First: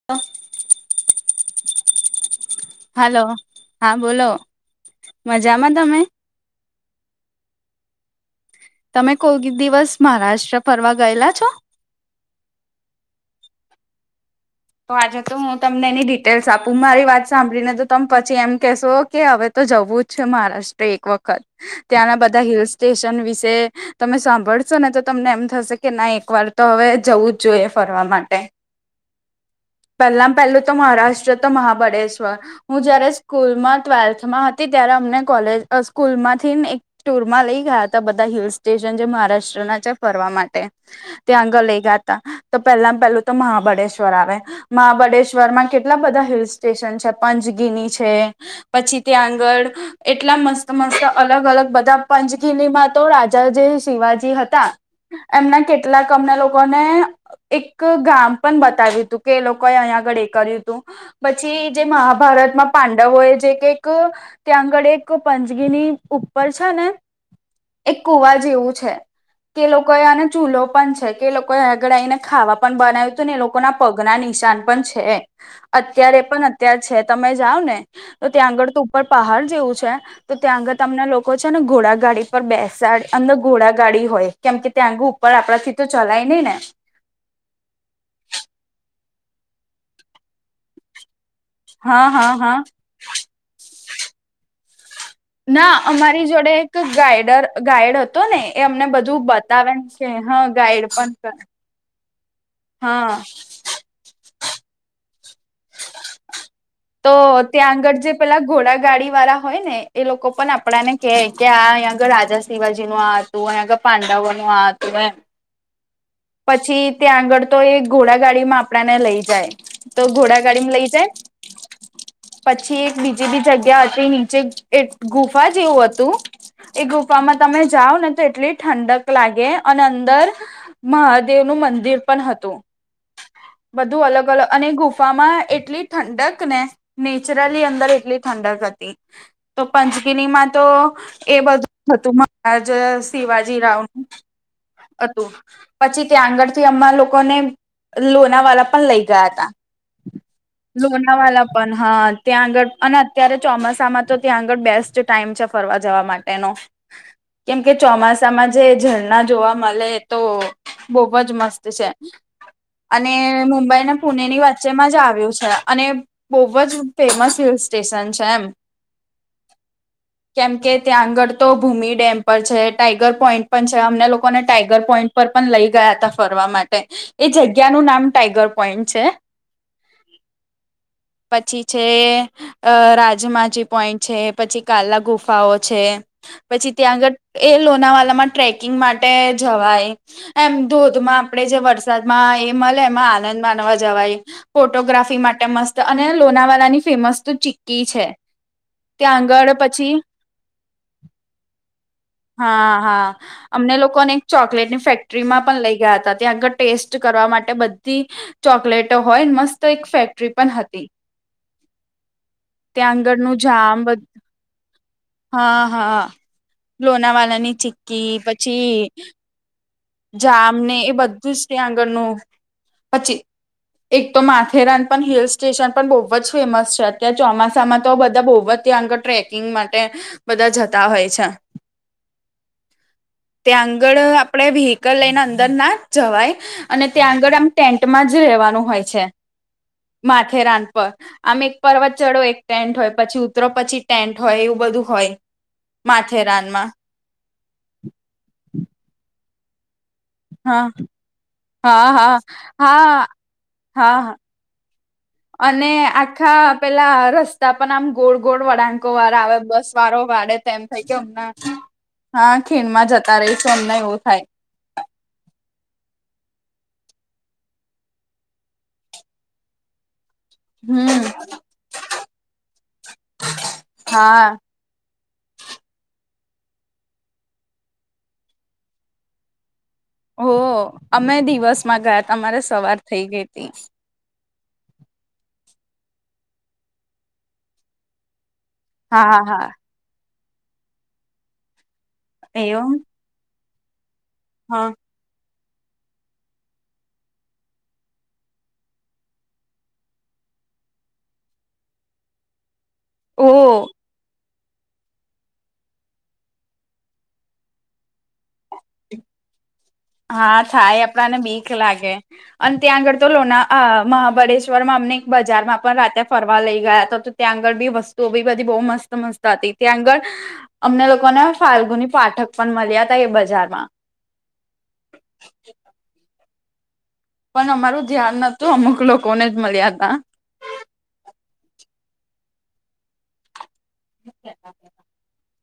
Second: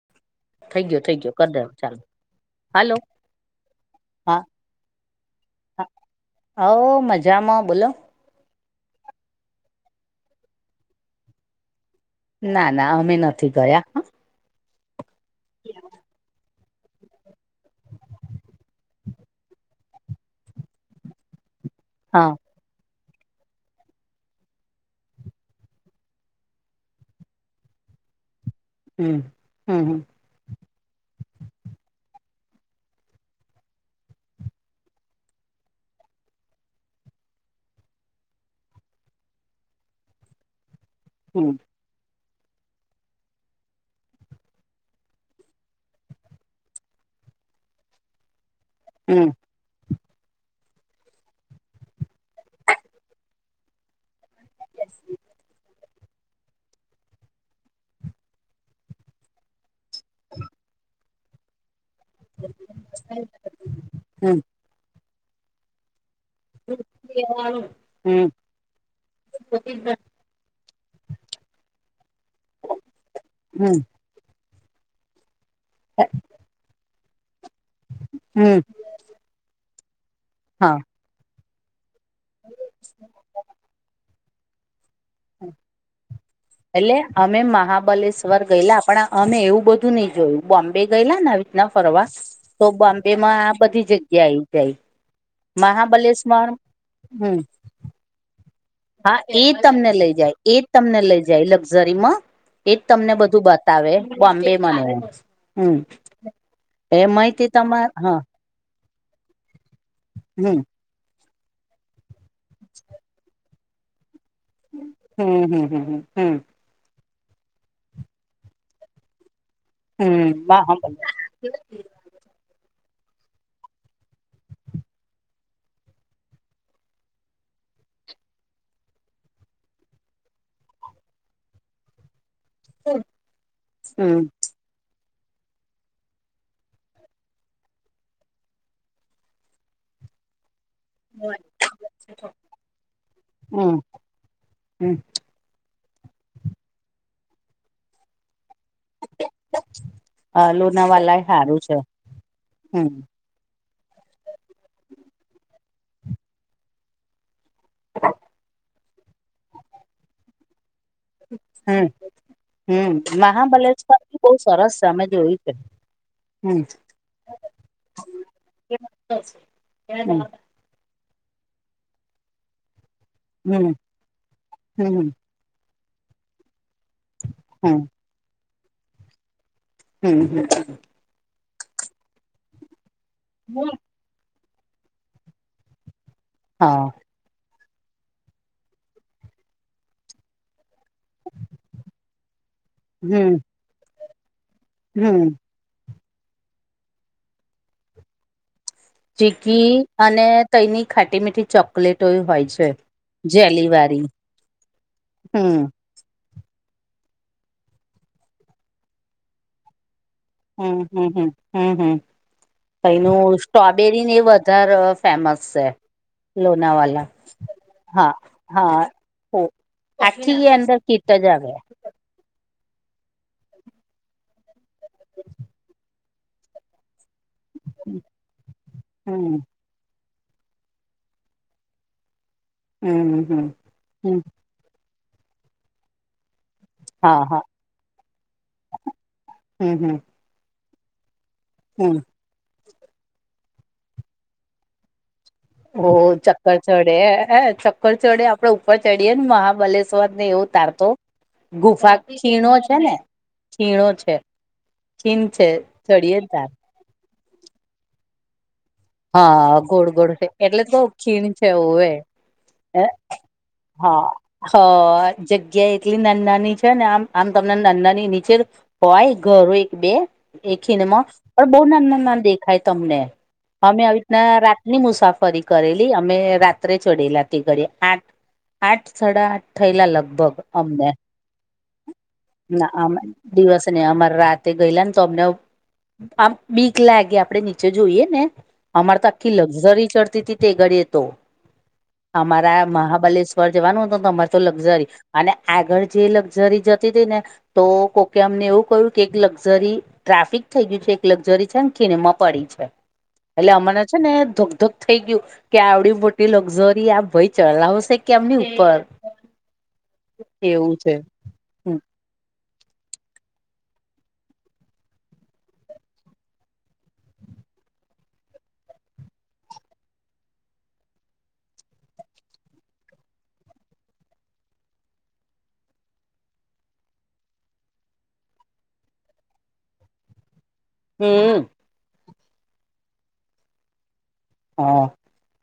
[inaudible] થઈ ગયો થઈ ગયો કરી દેવો ચાલુ હલો હા. મજામાં તમે. હોવ મજામાં બોલો. તમે કોઈક દિવસ મહારાષ્ટ્ર ફરવા ગયેલા છો. ના ના અમે નથી ગયા. તો આજે તો હું તમને એની ડિટેલ્સ આપું મારી વાત સાંભળીને તો તમે પછી એમ કેશો કે હવે તો જવું જ છે મહારાષ્ટ્ર એક વખત. ત્યાંના હા બધા હિલ સ્ટેશન વિશે તમે સાંભળશો ને તો તમને એમ થશે કે ના એક વાર તો હવે જવું જ જોઈએ ફરવા માટે. હમ્મ હમ્મ. પહેલા પહેલું તો મહારાષ્ટ્ર તો મહાબળેશ્વર હું જયારે સ્કૂલમાં ટુવેલ્થમાં હતી ત્યારે અમને કોલેજ સ્કૂલમાંથી ને એક ટુર માં લઈ ગયા હતા બધા હિલ સ્ટેશન જે મહારાષ્ટ્રના છે ફરવા માટે. ત્યાં હમ આગળ લઈ ગયા હતા તો પહેલામાં પેલું તો મહાબળેશ્વર ફરાવે મહાબળેશ્વર માં કેટલા બધા હિલ સ્ટેશન છે પંચગીની છે. પછી હમ ત્યાં આંગળ એટલા મસ્ત મસ્ત અલગ અલગ બધા પંચગિલીમાં તો રાજા જે શિવાજી હતા એમના કેટલાક અમને લોકો ને ગામ પણ બત કર્યું તું કે એ લોકોએ અહીંયાગળ એ હતું જે મહા ભારતમાં પાંડવો એ જે કે એક હમ ત્યાં આગળ એક પંચગીની ઉપ પર છે ને એક હમ કુવા જેવું છે. કે લોકોએ આને ચૂલો પણ છે કે લોકો આગડ આઈને ખાવા પણ બનાવ્યું તું ને એ લોક હમ અગના નિશાન પણ છે અત્યારે પણ અત્યારે છે તમે જાવ ને તો ત્યાં હમ આગળ તો ઉપર પહાડ જેવું છે તો ત્યાં આગળ હા તમના લોકો છે ને ઘોડા ગાડી પર બેસાડ અંદર ઘોળ ગાડી હોય કેમ કે ત્યાં આંગે ઉપર આપડા થી તો ચલાય નહી ને એટલે અમે મહાબલેશ્વર ગયેલા પણ અમે એવું બધું નઈ જોયું બોમ્બે ગયેલા ને અભી ના ફરવા હા હા હા તો બોમ્બે માં આ બધી જગ્યા આઈ જાય. ના અમારી મહાબલેશ્વર જોડે એક હમ ગાઈડર ગાઈડ હ તો ને એ અમને હા બધું એ બતાવે છે હા ગાઈડ પણ કર ઝરીમા એજ તમને બધું બતાવે બોમ્બે માને. હમ્મ એ તો માહિતી ત્યાં તમાર આગળ જે હા પેલા ઘોડા ગાડી વાળા હોય ને એ લોકો પણ હમ આપડા ને કે કે આંયા આગળ રાજા શીવાજી નું આ હતું પાંડવો નું આ હતું હમ હમ હમ હમ પછી ત્યાં આગળ તો એ ઘોડા ગાડીમાં આપડા ને લઈ જાય તો હમ વાહ ઘોડાગાડીમાં લઈ હમ જાય. [unintelligible] પછી એક બીજી બી જગ્યા હતી નીચે એક ગુફા જેવું હતું એ ગુફામાં તમે જાઓ ને તો એટલી ઠંડક લાગે અને અંદર મહાદેવનું મંદિર પણ હતું બધું હમ અલગ અલગ અને ગુફા માં એટલી ઠંડક ને નેચરલી અંદર એટલી ઠંડક હતી. તો પંચગિનીમાં તો એ બધું હતું મહારાજ શિવાજી રાવ હમ હતું પછી ત્યાં આગળ થી હમાં લોકોને લોનાવાલા પણ લઈ ગયા હતા હા એ લોનાવાલા સારું પણ છે હા ત્યાં આગળ હમ અને ત્યારે ચોમાસામાં તો ત્યાં આગળ બેસ્ટ ટાઈમ છે ફરવા જવા માટેનો. કેમ કે ચોમાસામાં જે ઝરણા જોવા મલે એ તો બોહ અજ મસ્ત હમ છે. હમ અને મુંબઈ ને મહાબલેશ્વર બી પુણે બહુ ની સરસ છે વચ્ચેમાં જ અમે આવ્યું જોયું છે અને બહુ હમ જ ફેમસ હિલ સ્ટેશન છે એમ. કેમ કે [inaudible] ત્યાં આગળ તો ભૂમિ ડેમ પર છે ટાઈગર પોઈન્ટ પણ હમ છે. અમને લોકો ને ટાઈગર હમ પોઈન્ટ પર તે પણ લઈ ગયા ત ફરવા માટે એ જગ્યાનું નામ ટાઈગર પોઈન્ટ છે. હમ્મ, હમ્મ, હમ્મ. પછી છે અહ રાજમાજી પોઈન્ટ છે પછી કાલા ગુફાઓ છે પછી હા ત્યાં આગળ એ લોનાવાલામાં ટ્રેકિંગ માટ ટે જવાય. એમ ધોધમાં આપે જે વરસાદમાં એ મલે એમાં હમ આનંદ માનવા જવાય. ફોટો ગ્રાફી હમ માટે મસ્ત અને લોનાવાલા ની ફેમસત ચીકી છે. ત્યાં આગળ ચીકી પછી અને તેની ખાટી મીઠી ચોકલેટો હોય હા છે. હા જેલી અમને વાળી લોકોને એક ચોકલેટ ની ફેક્ટરીમાં પણ હમ લઈ ગયા હતા ત્યાં આગળ ટેસ્ટ કરવા માટે બધી ચોકલેટો હોય મસ્ત એક ફેક હમ્મ, હમ્મ, હમ્મ, હમ્મ, હમ્મ. ત્યાં કઈનું આગળનું જામ બધ સ્ટ્રોબેરીને એ વધારે ફેમસ હા છે. હા લોનાવાલા લોનાવાલાની ચીકી હા હા ઓ જામ ને એ બધું જ ત્યાં આગળનું પછી એક તો માથેરાન પણ હિલ સ્ટેશન પણ બહુ જ ફેમસ છે. ત્યાં ચોમાસામાં તો બધા બહુ જ ત્યાં આગળ હમ ટ્રેકિંગ માટે બધા જતા હોય છે. હમ હમ ત્યાં આગળ હમ આપણેે વિહિકલ લઈને અંદર ના જવાય. અને ત્યાં હા આગળ હા આમ ટેન્ટમાં જ રહેેવાનું હોય છે. હમ હમ માથેરાન પર આમ એક હમ પર્વત ચડો એક ટેન્ટ હોય, પછી ઉતરો પછી ટેન્ટ હોય, એવું બધું હોય. ઓહ! ચક્કર માથેરાનમાં ચડે, ચક્કર ચડે આપડે ઉપર ચડીએે ને મહાબલેશ્ ને એવો હા તારતો હા ગુફા હા ખીણો છે ને હા ખીણો છે. હા ખીણ છે અને ચડીએ ને તાર આખા પેલા રસ્તા પણ આમ ગોળ ગોળ વળાંક વારા આવે હા બસ ગોળ વારો ગોળ છે વાડે તો એમ એટલે થઇ કે ખીણ હમણાં છે હોવે હા ખીણમાં જતા રહીશું અમને એવું થાય. હહ જગ્યા એટલી નાન નાની છે, ને આમ આમ તમને નાન નાની નીચે હોય ઘરો એક બે એ હમ ખીણમાં પણ બહુ નાના-નાના દેખાય તમને. ને આવી હા રીતના રાતની મુસાફરી કરેલી અમે રાત્રે ચડેલા તે‌ ધડીયે આઠ આઠ સાડા આઠ થયેલા લગ હો ભગ અમને અમે દિવસમાં ગયા તમારે ના સવાર અમે થઈ ગઈ હતી દિવસ નહીં અમારે રાત તે ગયેલા ને તો અમને આમ બીક લાગે આપણેે નીચે જોઈએ ને. અમારે તો હા આખી હા લક્ઝરી ચડતી તી તે ગડીએ તો અમારા એવું મહાબલેશ્વર પર જવાનું તમારે તો હા લક્ઝરી અને આગળ જે લક્ઝરી જતી તી ને. તો કોકે અમને એવું કહ્યું કે, એક લક્ઝરી ટ્રાફિક થઈ ગયું છે. એક લગઝરી છે ને ખીણમાં પડી છે. ઓ એટલે અમાને છે ને ધક-ધક થઈ ગયું. કે આવડી મોટી લક્ઝરી આ ભાઈ ચલાવશે કેમની ઉપર. હા એવું થાય છે આપડાને બીક હમ લાગે. અને ત્યાં આગળ તો લોના આ મહાબલેશ્વરમાં અમને એક બજારમાં પણ રાતે ફરવા લઈ ગયા તો. ત્યાં આગળ બી વસ્તુઓ બી બધી બહુ મસ્ત-મસ્ત હતી. ત્યાં આગળ અમને લોકોને ફાલ્ગુની પાઠક પણ મળ્યા તા એ બજારમાં. [inaudible] પણ અમારું ધ્યાન નતું. અમુક લોકોને જ મળ્યા તા. હમ હા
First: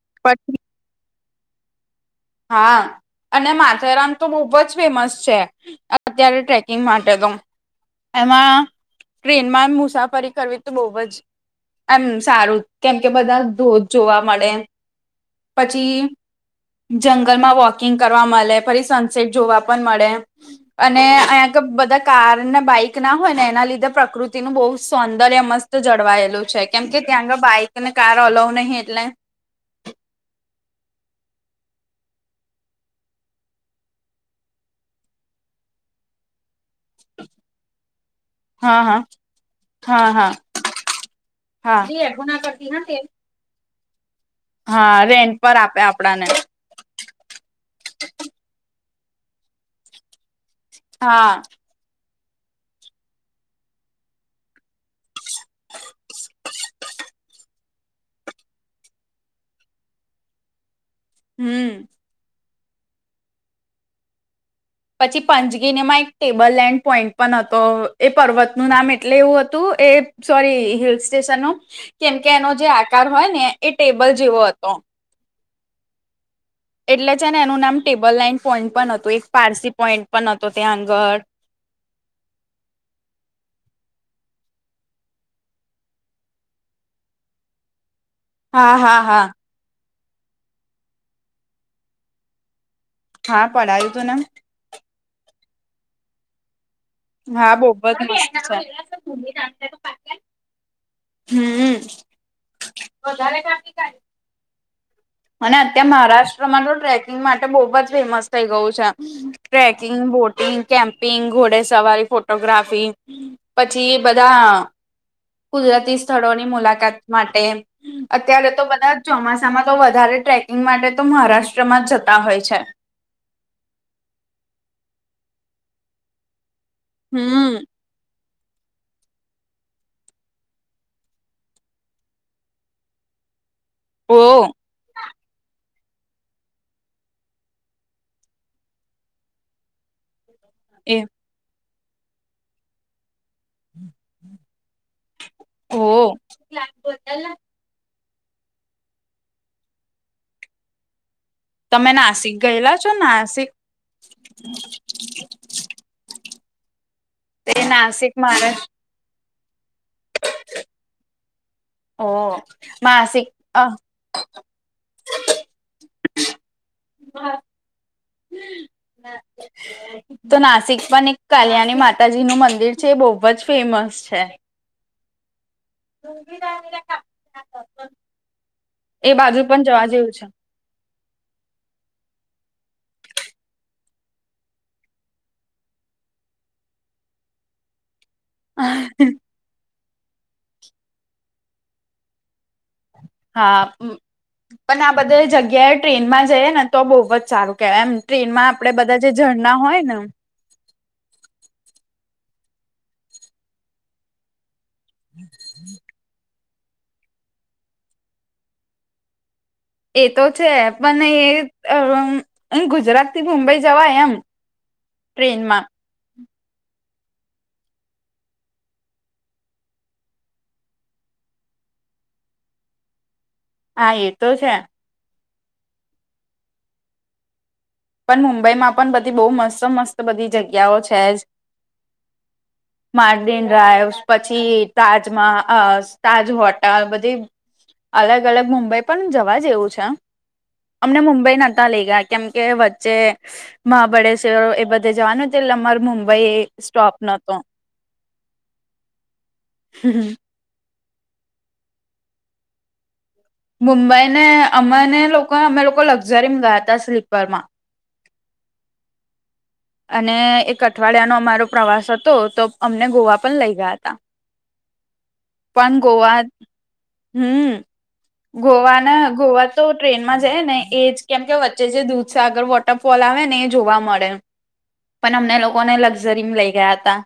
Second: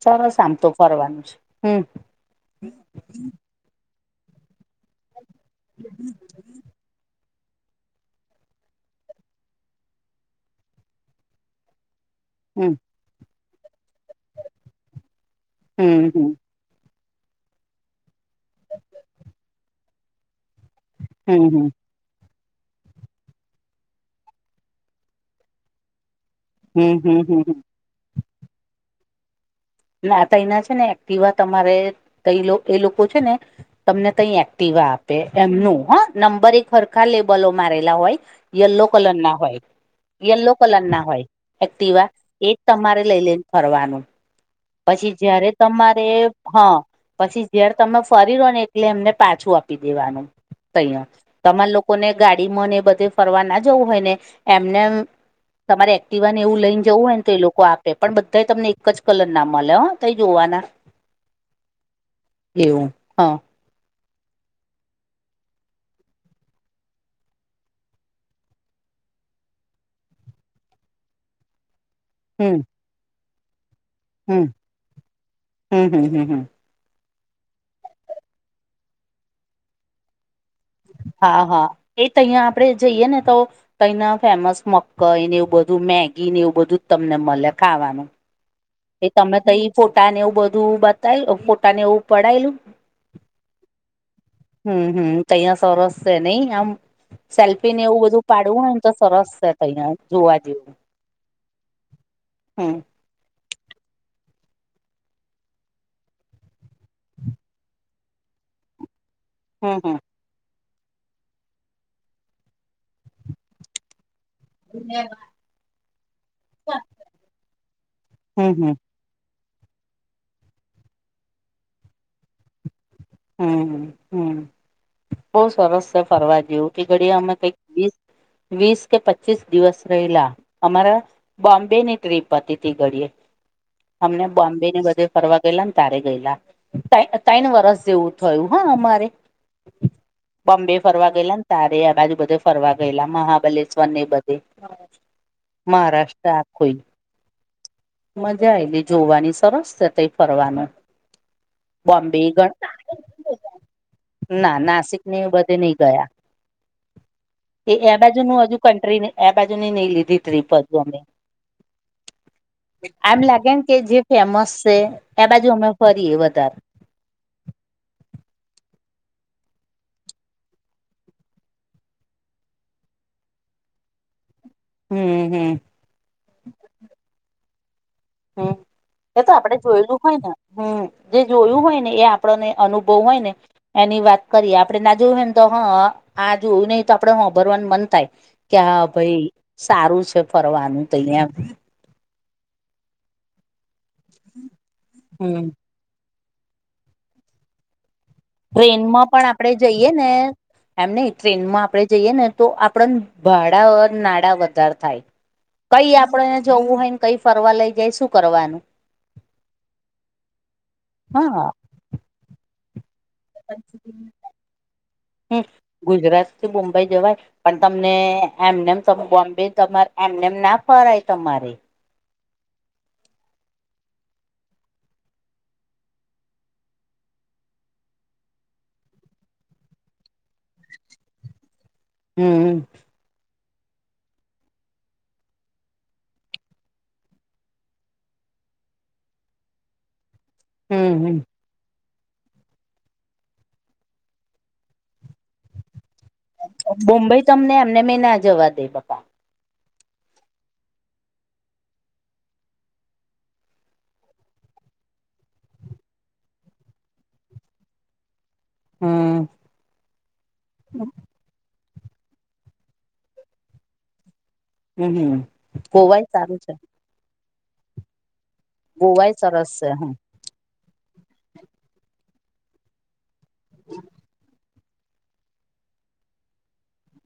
સરસ આમ પછી તો ફરવાનું છે, હમ. હા અને માથેરામ તો બહુ જ ફેમસ છે. અત્યારે ટ્રેકિંગ માટે તો. એમાં ટ્રેનમાં મુસાફરી કરવી તો બહુ જ એમ સારું હમ કેમ કે બધા ધોધ જોવા મળે. પછી હમ હમ હમ જંગલમાં વોકિંગ કરવા મળે, ફરી સનસેટ જોવા પણ મળે. અને અહીં આગળ હમ બધાં કારને બાઈક ના હોય ને એના લીધે પ્રકૃતિનું બહુ સૌંદર્ય મસ્ત જળવાયેલું છે કેમ કે હમ હમ ત્યાં હમ આગળ બાઈકને કાર અલાઉ નહીં એટલે ના તયના છે, ને એક્ટિવા તમારે કઈ એ લોકો છે, ને તમને કઇ એક્ટિવા આપે એમનું હા નંબર એક હરખા લેબલો મારેલા હોય. હા યેલો હા કલરના હોય. હા હા યલો કલર ના હોય એક્ટિવા એજ હા તમારે લઈ લઈ ને ફરવાનું. હા પછી રેન્ટ જયારે પર આપે તમારે આપડાને હા. પછી જ્યારે તમે ફરી લો ને એટલે એમને પાછું આપી દેવાનું તઈઅ હા તમારે લોકો લોકોને ગાડી મને બધે ફરવા ના જવું હોય ને એમને તમારે એક્ટિવા ને એવું લઈને જવું હોય ને તો એ લોકો આપે પણ બધા તમને એક જ કલર ના મળે હો તય જોવાના હમ. એવું હા. પછી પંચગીની એમાં એક ટેબલ લેન્ડ પોઈન્ટ પણ હતો એ પર્વતનું નામ એટલે એવું હતું એ સોરી હિલ સ્ટેશન નુ કેમકે એનો હમ જે આકાર હોય ને એ ટેબલ જેવો હતો. હમ-હમ-હમ-હમ એટલે છે, ને એનું નામ ટેબલ લાઈન પોઈન્ટ પણ હતું એ પારસી પોઈન્ટ પણ હતો ત્યાં આગળ હા-હા એ ત્યાં અહિયાં આપડે જઈએ ને તો તઈના ફેમસ મકઈને એવું બધું મેગી ને એવું બધું જ તમને મળે ખાવાનું હા હા એ હા તમે તો એ ફોટા ને એવું બધું બતાયુ ફોટા ને એવું પડાયેલું? હા પડાયું તું ને‌. હમ-હમ તઈયા સરસ છે, નહી આમ હા બહુ સેલ્ફી ને એવું જ બધું મસ્ત પાડવું હોયને તો સરસ છે અહિયાં જોવા જેવું હમ. વધારે ખાતી કાઢ અને અત્યાર મહારાષ્ટ્રમાં તો ટ્રેકિંગ માટે બહુજ ફેમસ થઇ ગયું છે. હમ હમ ટ્રેકિંગ, બોટિંગ, કેમ્પિંગ, ઘોડે સવારી ફોટોગ્રાફી પછી બધા [inaudible] કુદરતી સ્થળોની મુલાકાત માટે અત્યારે તો હમ બધા ચોમાસામાં તો વધારે ટ્રેકિંગ માટે તો મહારાષ્ટ્રમાં જતા હોય છે. હમ હમ બહુ સરસ છે ફરવા જેવું કે ઘડિયા એમા કઈક હમ વીસ કે પચીસ દિવસ રહેલા અમારા બોમ્બે ની ટ્ર્રીપ હતી તે ઘડીએ ઓ અમને બોમ્બે ને બધે ફરવા ગયેલા ને તારે ગયેલા તેન તેનણ વરસ જેવું થયું હા અમારે બોમ્બે એ ફરવા ગયેલા તારે આ બાજુ બધે ફરવા ગયેલા મહા બલેસવર એ બધે મહારાષ્ટ્ર આખું એલા મજા આયેલી જોવાની સરસ છે ત્યાં ફરવાનું તમે બોમ્બે નાસિક ગટ ગયેલા છો નાસિક ના નાસિક ને એ બધે નહી ગયા તે એ એ નાસિક બાજુ નું મારે હજુ કન્ટ્રીને આ બાજુ ની નઈ લીધી ટ્રીપ હજુ અમે હો. આમ લાગે ને કે જે ફેમસ છે એ બાજુ અમે ફરીએ વધારે હા [inaudible] તો નાસિક પણ એક કલિયાણી માતાજી નું મંદિર છે એ બહુ જ ફેમસ છે. હમ હમ. હમ એ તો બાજુ આપડે પણ જવા જોયેલું જેવું હોય છે. ને હમ જે જોયું હોય ને એ આપણને અનુભવ હોય ને. એની વાત કરીએ આપડણે ના જોયું એમ તો હા આ જોયું નહી તો આપડે હં ભરવાનું મન થાય કે હા ભાઈ સારું છે ફરવાનું તો અહિ એમ હા પણ આ બધે હમ જગ્યાએ ટ્રેનમાં જઈએ ને તો બહુ જ સારું કેવાય એમ ટ્રેનમાં આપણેે બધા ટ્રેનમાં જે પણ આપડે ઝરણા હોય જઈએ ને એમ નહીં ટ્રેનમાં આપડે જઈએ ને તો આપડન ભાડા વગર નાડા વધાર થાય [inaudible] કઈ આપડને જોવું હોય ને કઈ ફરવા લઈ જાય શું કરવાનું. એ તો છે હા પણ એ હ ગુજરાત થી મુંબઈ જવાય એમ હમ ટ્રેનમાં ગુજરાત થી મુંબઈ જવાય પણ તમને એમનેમ તો બોમ્બે તમાર એમનેમ ના ફરાય તમારે હા એ તો છે. પણ મુંબઈમાં પણ બધી બહુ મસ્ત મસ્ત બધી જગ્યાઓ છે જ હમ માર્ડિન ડ્રાઈવ્સ પછી તાજમાં અ તાજ હોટલ બધી અલગ અલગ મુંબઈ પણ જવા જેવું છે અમને હમ હમ. મુંબઈ નહતા લઇ ગયા કેમ કે તે મહાબળેશ્વર એ બધે જવાન હતું એટલે અમાર મુ બુંમબઈ તમને એમને મેં ના જવા દે બકા હમ મુંબઈ ને અમેને લોકો અમને અમે લોકો લક્ઝરી ગયા હતા સ્લીપર માં હમ અને એક અઠવાડિયાનો અમારો પ્રવાસ હતો તો અમને ગોવા પણ લઈ ગયા હતા હમ હમ. પણ ગોવાય ગોવા સારું ત છે હમ ગોવાના ગોવાય સરસ ગોવા તો છે હ ટ્રેન જ ઈએને એજ કેમ કે વચ્ચે જે દૂધસાગર વોટરફોલ આવે ને એ જોવા મળે પણ અમને લોકોને લક્ઝરી લઇ ગયા હતા